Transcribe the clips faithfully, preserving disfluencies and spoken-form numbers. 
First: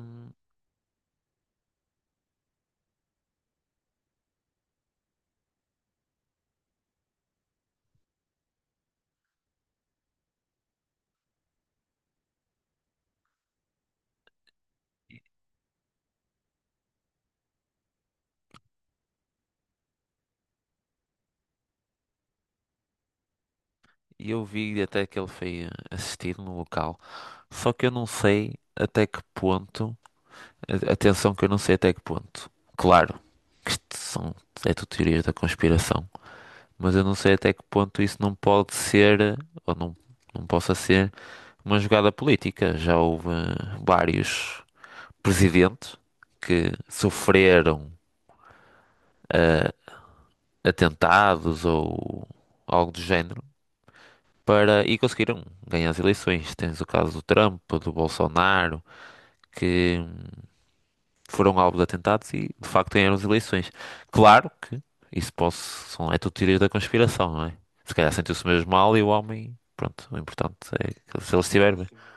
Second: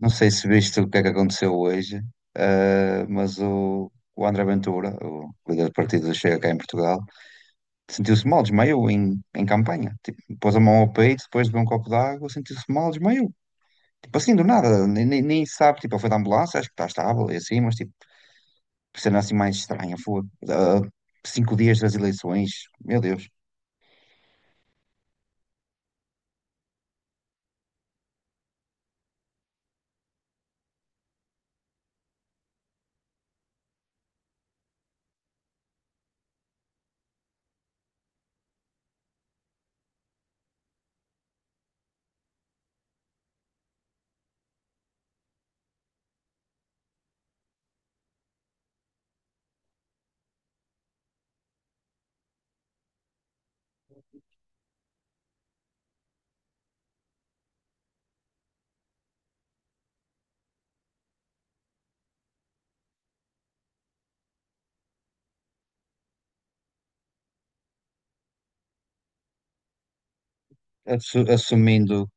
Não sei se viste o que é que aconteceu hoje, eh, mas o, o André Ventura, o líder do partido do Chega cá em Portugal, sentiu-se mal, desmaiou em, em campanha. Tipo, pôs a mão ao peito, depois de beber um copo de água, sentiu-se mal, desmaiou. Tipo assim, do nada, nem, nem, nem sabe, tipo, ele foi da ambulância, acho que está estável e assim, mas tipo, cena assim mais estranha, foi. Ah, cinco dias das eleições, meu Deus. E eu vi até que ele foi eh, assistir no local. Só que eu não sei até que ponto. a- Atenção, que eu não sei até que ponto. Claro que isto são, é tudo teorias da conspiração. Mas eu não sei até que ponto isso não pode ser, eh, ou não, não possa ser, uma jogada política. Já houve eh, vários presidentes que sofreram eh, atentados ou algo do género para e conseguiram ganhar as eleições. Tens o caso do Trump, do Bolsonaro, que hum, foram alvo de atentados e de facto ganharam as eleições. Claro que isso posso, são, é tudo teoria da conspiração, não é? Se calhar sentiu-se mesmo mal e o homem, pronto, o importante é Assu- que se ele estiver bem, Assumindo,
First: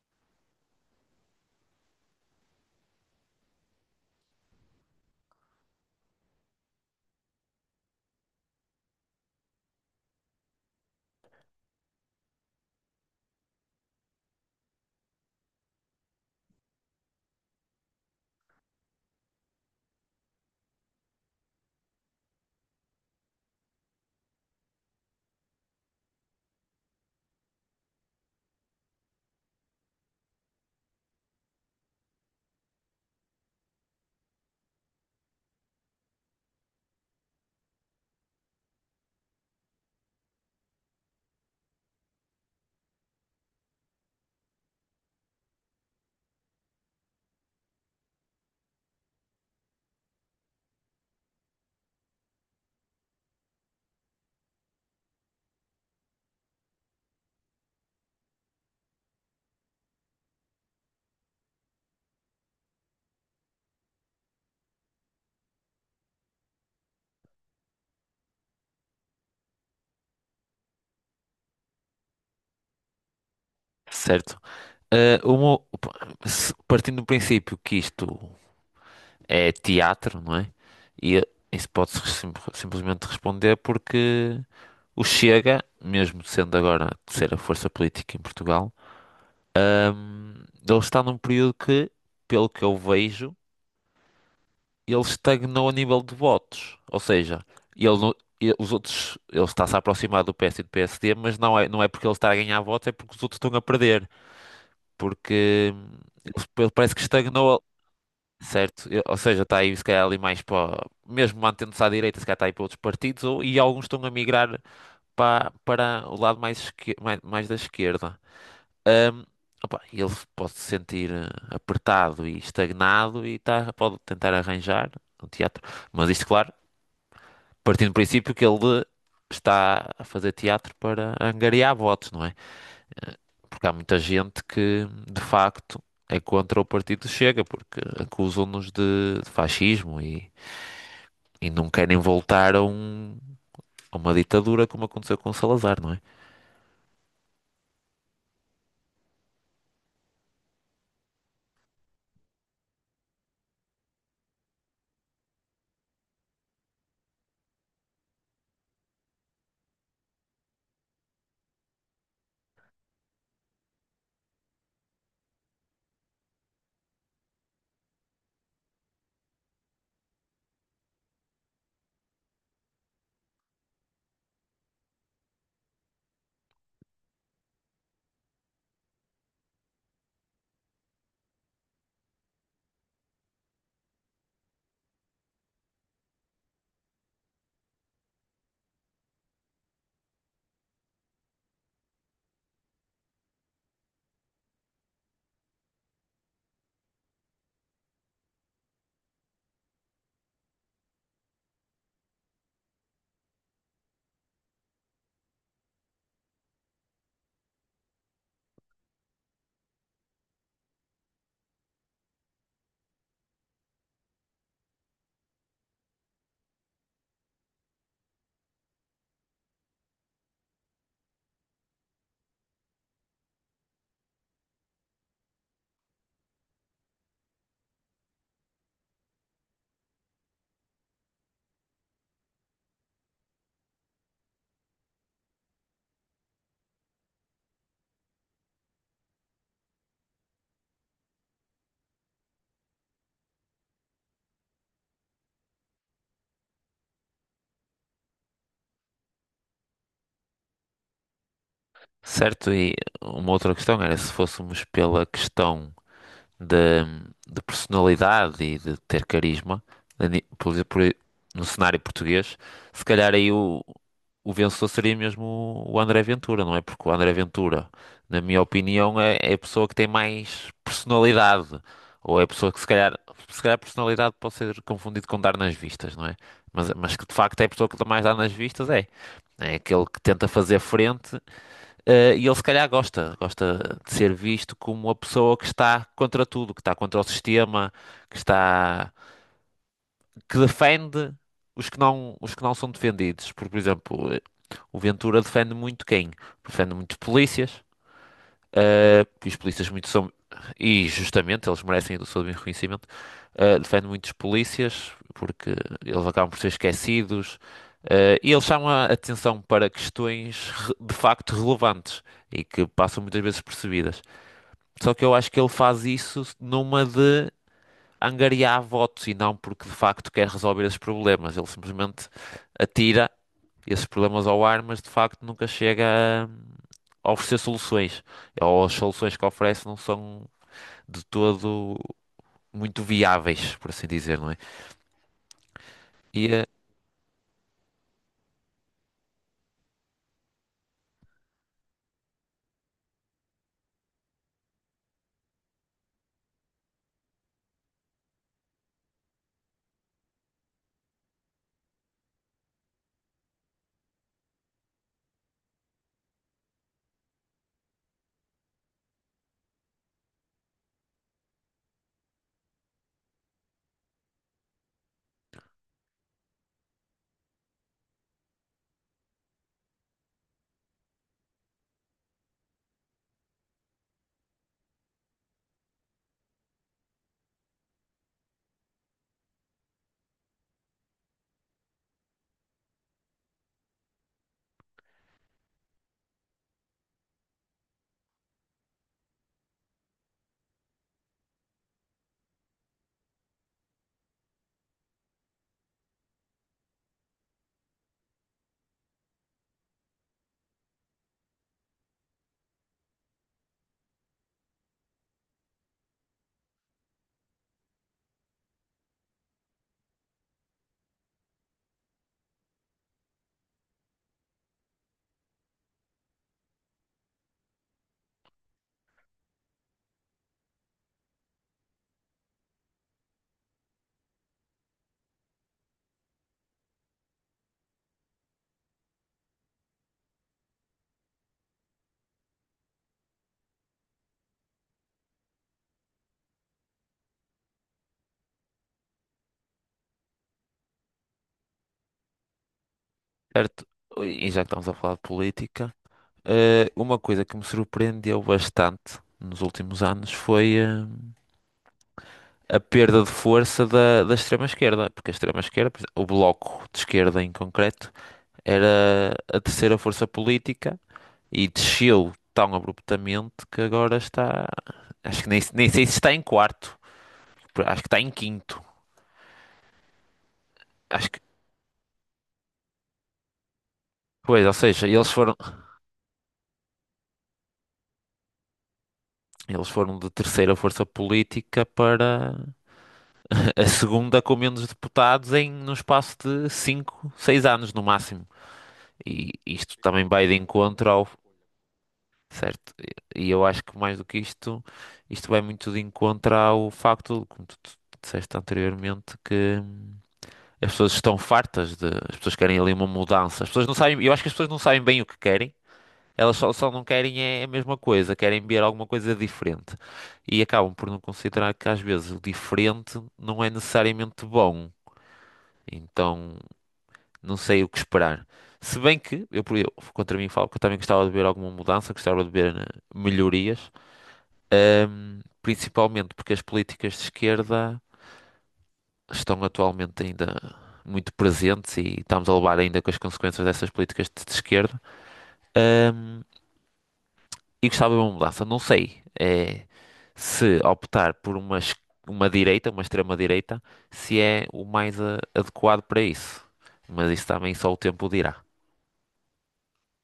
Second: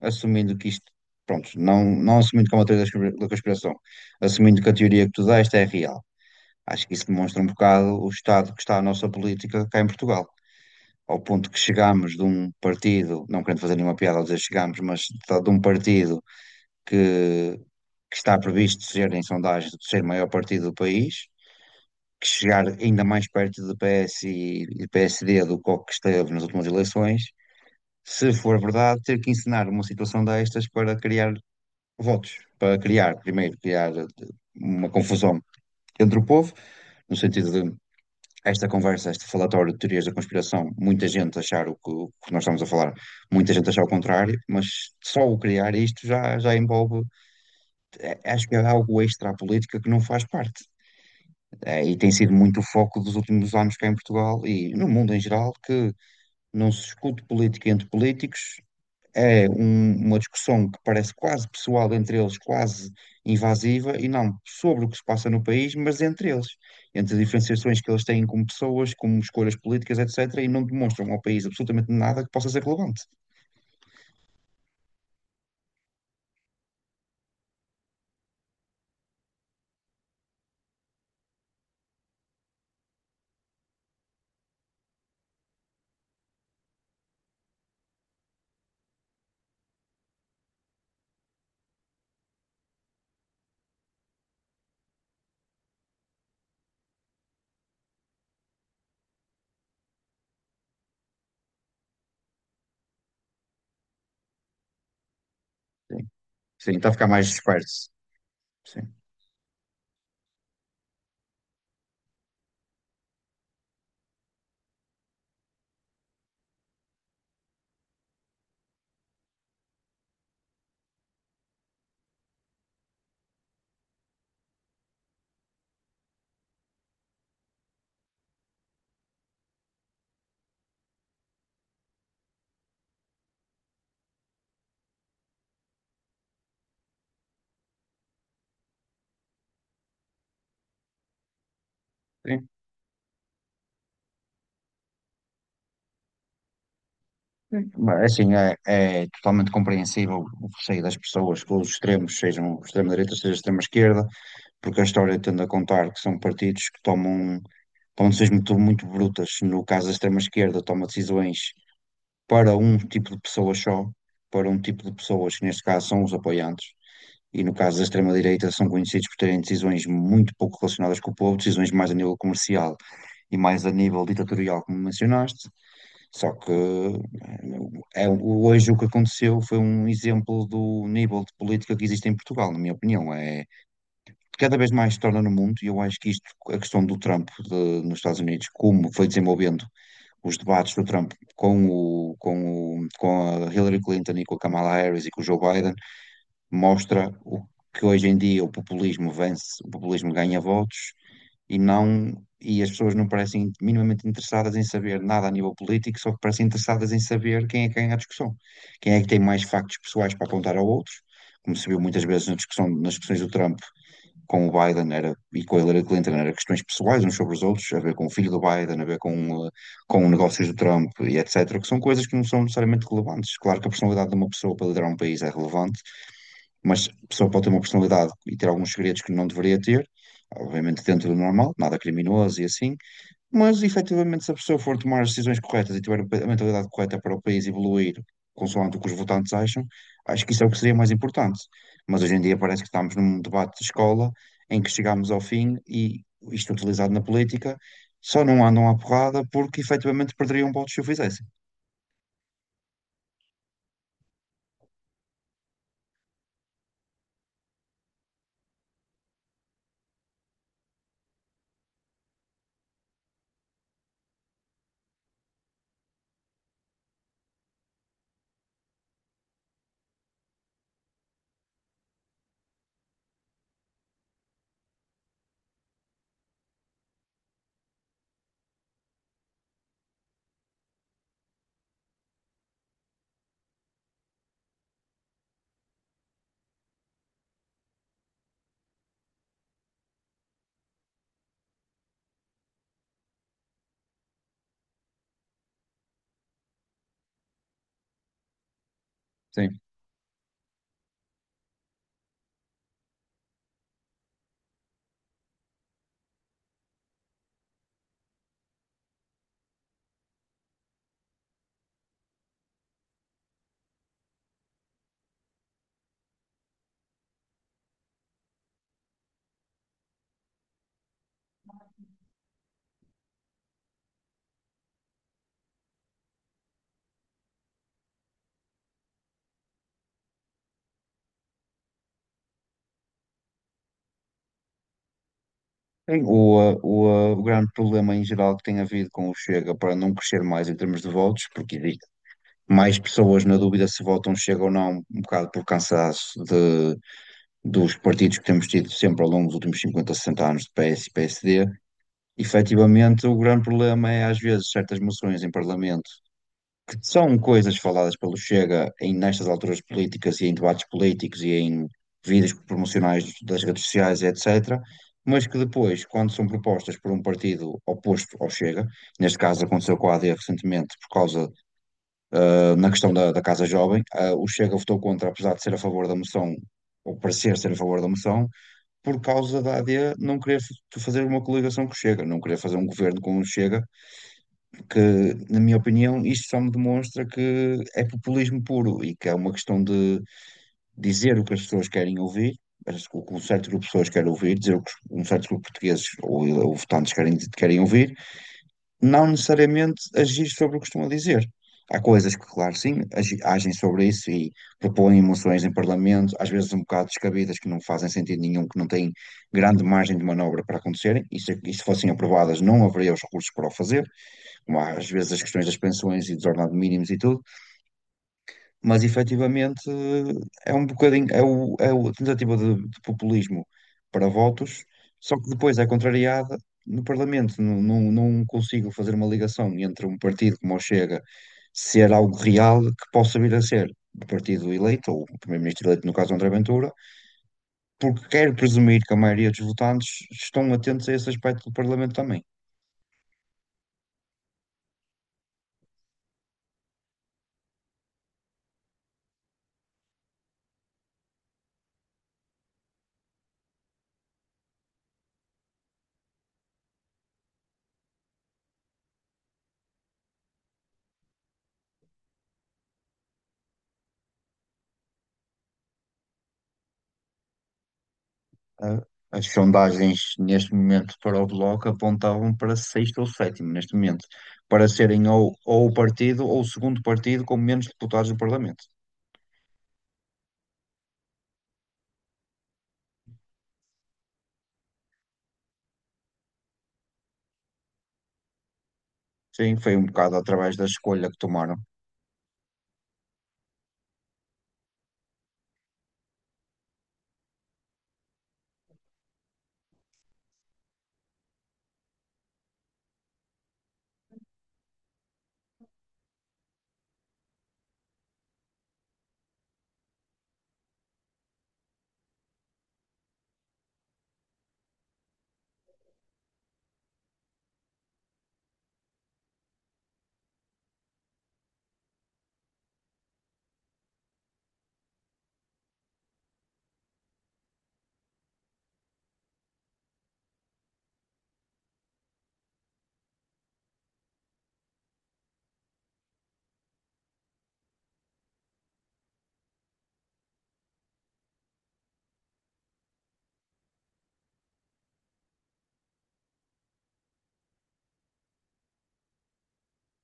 assumindo que isto, pronto, não, não assumindo como a teoria da conspira- da conspiração, assumindo que a teoria que tu deste é real. Acho que isso demonstra um bocado o estado que está a nossa política cá em Portugal. Ao ponto que chegámos de um partido, não querendo fazer nenhuma piada ao dizer chegámos, mas de um partido que, que está previsto ser, em sondagem, ser o maior partido do país, que chegar ainda mais perto do P S e e P S D do que o que esteve nas últimas eleições, se for verdade, ter que ensinar uma situação destas para criar votos, para criar, primeiro, criar eh, uma confusão entre o povo, no sentido de esta conversa, este falatório de teorias da conspiração, muita gente achar o que, o que nós estamos a falar, muita gente achar o contrário, mas só o criar isto já, já envolve, é, acho que é algo extra à política que não faz parte. É, e tem sido muito o foco dos últimos anos cá em Portugal e no mundo em geral, que não se discute política entre políticos, é um- uma discussão que parece quase pessoal entre eles, quase invasiva, e não sobre o que se passa no país, mas entre eles, entre as diferenciações que eles têm como pessoas, como escolhas políticas, et cetera, e não demonstram ao país absolutamente nada que possa ser relevante. certo? Ah, uma- se- partindo do princípio que isto é teatro, não é? E isso pode-se sim- simplesmente responder porque o Chega, mesmo sendo agora a terceira força política em Portugal, hum, ele está num período que, pelo que eu vejo, ele estagnou a nível de votos. Ou seja, ele, não- ele- os outros, ele está-se a aproximar do P S e do P S D, mas não é, não é porque ele está a ganhar votos, é porque os outros estão a perder. Porque hum, Sim, ele sim, está a parece que ficar mais estagnou, disperso. Sim, certo? Eu- ou seja, está aí se calhar ali mais para, mesmo mantendo-se à direita, se calhar está aí para outros partidos, ou, e alguns estão a migrar para, para o lado mais, esque- mais, mais da esquerda. Ahm, Opa, ele pode se sentir eh, apertado e estagnado e tá, pode tentar arranjar um teatro, mas isto, claro, partindo do princípio que ele está a fazer teatro para angariar votos, não é? Porque há muita gente que, de facto, é contra o partido Chega, porque acusam-nos de de fascismo e. E não querem sim. voltar a, um- a uma ditadura como aconteceu com o Salazar, não é? Mas, é assim, é, é totalmente compreensível o receio das pessoas, que os extremos sejam extrema-direita, seja extrema-esquerda, porque a história tende a contar que são partidos que tomam, tomam decisões muito, muito brutas. No caso, a extrema-esquerda toma decisões para um tipo de pessoas só, para um tipo de pessoas que, neste caso, são os apoiantes. E no caso da extrema-direita, são conhecidos por terem decisões muito pouco relacionadas com o povo, decisões mais a nível comercial e mais a nível ditatorial, como mencionaste. Só que eh, é, hoje o que aconteceu foi um exemplo do nível de política que existe em Portugal, na minha opinião. É, cada vez mais se torna no mundo, e eu acho que isto, a questão do Trump de- nos Estados Unidos, como foi desenvolvendo os debates do Trump com o, com o, com a Hillary Clinton e com a Kamala Harris e com o Joe Biden, mostra o que hoje em dia o populismo vence, o populismo ganha votos e não, e as pessoas não parecem minimamente interessadas em saber nada a nível político, só que parecem interessadas em saber quem é que ganha a discussão, quem é que tem mais factos pessoais para apontar ao outro. Como se viu muitas vezes na discussão, nas discussões do Trump, com o Biden era, e com a Hillary Clinton eram questões pessoais uns sobre os outros, a ver com o filho do Biden, a ver com, eh, com negócios do Trump e et cetera, que são coisas que não são necessariamente relevantes. Claro que a personalidade de uma pessoa para liderar um país é relevante, mas a pessoa pode ter uma personalidade e ter alguns segredos que não deveria ter, obviamente dentro do normal, nada criminoso e assim, mas, efetivamente, se a pessoa for tomar as decisões corretas e tiver a mentalidade correta para o país evoluir, consoante o que os votantes acham, acho que isso é o que seria mais importante. Mas hoje em dia parece que estamos num debate de escola em que chegamos ao fim e isto utilizado na política só não andam à porrada porque efetivamente perderiam votos se o fizessem. Certo, e uma outra questão era se fôssemos pela questão de, de personalidade e de ter carisma, a ni- por, exemplo, por- no cenário português, se calhar aí o, o vencedor seria mesmo o o André Ventura, não é? Porque o André Ventura, na minha opinião, é, é a pessoa que tem mais personalidade. Ou é a pessoa que se calhar, se calhar personalidade pode ser confundido com dar nas vistas, não é? Mas, mas que de facto é a pessoa que mais dá nas vistas, é. É aquele que tenta fazer frente eh, e ele se calhar gosta, gosta de ser visto como uma pessoa que está contra tudo, que está contra o sistema, que está, que defende os que não, os que não são defendidos. Porque, por exemplo, eh, o Ventura defende muito quem? Defende muito polícias. Uh, porque os Sim. polícias muito são. E justamente eles merecem o seu reconhecimento. Uh, defende muitos polícias porque eles acabam por ser esquecidos. Uh, e eles chamam a atenção para questões re- de facto relevantes e que passam muitas vezes percebidas. Só que eu acho que ele faz isso numa de angariar votos e não porque de facto quer resolver esses problemas. Ele simplesmente atira esses problemas ao ar, mas de facto nunca chega a, a oferecer soluções. Ou as soluções que oferece não são de todo muito viáveis, por assim dizer, não é? Sim, E, O, eh, uh, o, uh, o grande problema em geral que tem havido com o Chega para não crescer mais em termos de votos, porque existe mais pessoas na dúvida se votam Chega ou não, um bocado por cansaço de dos partidos que temos tido sempre ao longo dos últimos cinquenta, sessenta anos de P S e P S D, efetivamente o grande problema é às vezes certas moções em Parlamento que são coisas faladas pelo Chega em nestas alturas políticas e em debates políticos e em vídeos promocionais das redes sociais, et cetera, mas que depois, quando são propostas por um partido oposto ao Chega, neste caso aconteceu com a AD recentemente por causa, ah, na questão da, da Casa Jovem, ah, o Chega votou contra, apesar de ser a favor da moção, ou parecer ser a favor da moção, por causa da A D não querer f- fazer uma coligação com o Chega, não querer fazer um governo com o Chega, que, na minha opinião, isto só me demonstra que é populismo puro e que é uma questão de dizer o que as pessoas querem ouvir, o que um certo grupo de pessoas quer ouvir, dizer o que um certo grupo de portugueses ou, ou votantes querem, querem ouvir não necessariamente agir sobre o que costuma dizer. Há coisas que, claro, sim, agi- agem sobre isso e propõem moções em Parlamento, às vezes um bocado descabidas, que não fazem sentido nenhum, que não têm grande margem de manobra para acontecerem, e se, e se fossem aprovadas não haveria os recursos para o fazer, como há, às vezes as questões das pensões e dos ordenados mínimos e tudo, mas efetivamente eh, é um bocadinho, é, o, é a tentativa de, de populismo para votos, só que depois é contrariada no Parlamento. Não, não, não consigo fazer uma ligação entre um partido como o Chega ser algo real que possa vir a ser o partido eleito, ou o primeiro-ministro eleito, no caso André Ventura, porque quero presumir que a maioria dos votantes estão atentos a esse aspecto do Parlamento também. Certo, e já que estamos a falar de política, eh, uma coisa que me surpreendeu bastante nos últimos anos foi eh, a perda de força da, da extrema-esquerda, porque a extrema-esquerda, por exemplo, o Bloco de Esquerda em concreto, era a terceira força política. E desceu tão abruptamente que agora está. Acho que nem, nem sei se está em quarto. Acho que está em quinto. Ah, As sondagens neste momento Acho para que. o Bloco apontavam para sexto ou sétimo neste momento, Pois, ou para seja, serem eles ou, foram, ou o partido ou o segundo partido com menos deputados do Parlamento. eles foram de terceira força política para a segunda com menos deputados em num espaço de cinco seis anos no máximo. E Sim, foi isto um também bocado vai de através da encontro ao. escolha que tomaram. Certo? E eu acho que mais do que isto, isto vai muito de encontro ao facto, como tu tu disseste anteriormente, que. As pessoas estão fartas de. As pessoas querem ali uma mudança. As pessoas não sabem. Eu acho que as pessoas não sabem bem o que querem. Elas só, só não querem é a mesma coisa. Querem ver alguma coisa diferente. E acabam por não considerar que às vezes o diferente não é necessariamente bom. Então não sei o que esperar. Se bem que, eu, por- eu contra mim falo que eu também gostava de ver alguma mudança, gostava de ver eh, melhorias. Ahm, principalmente porque as políticas de esquerda estão atualmente ainda muito presentes e estamos a levar ainda com as consequências dessas políticas de, de esquerda. Ahm, e gostava de uma mudança. Não sei eh, se optar por uma, es- uma direita, uma extrema-direita, se é o mais ah, adequado para isso. Mas isso também só o tempo dirá.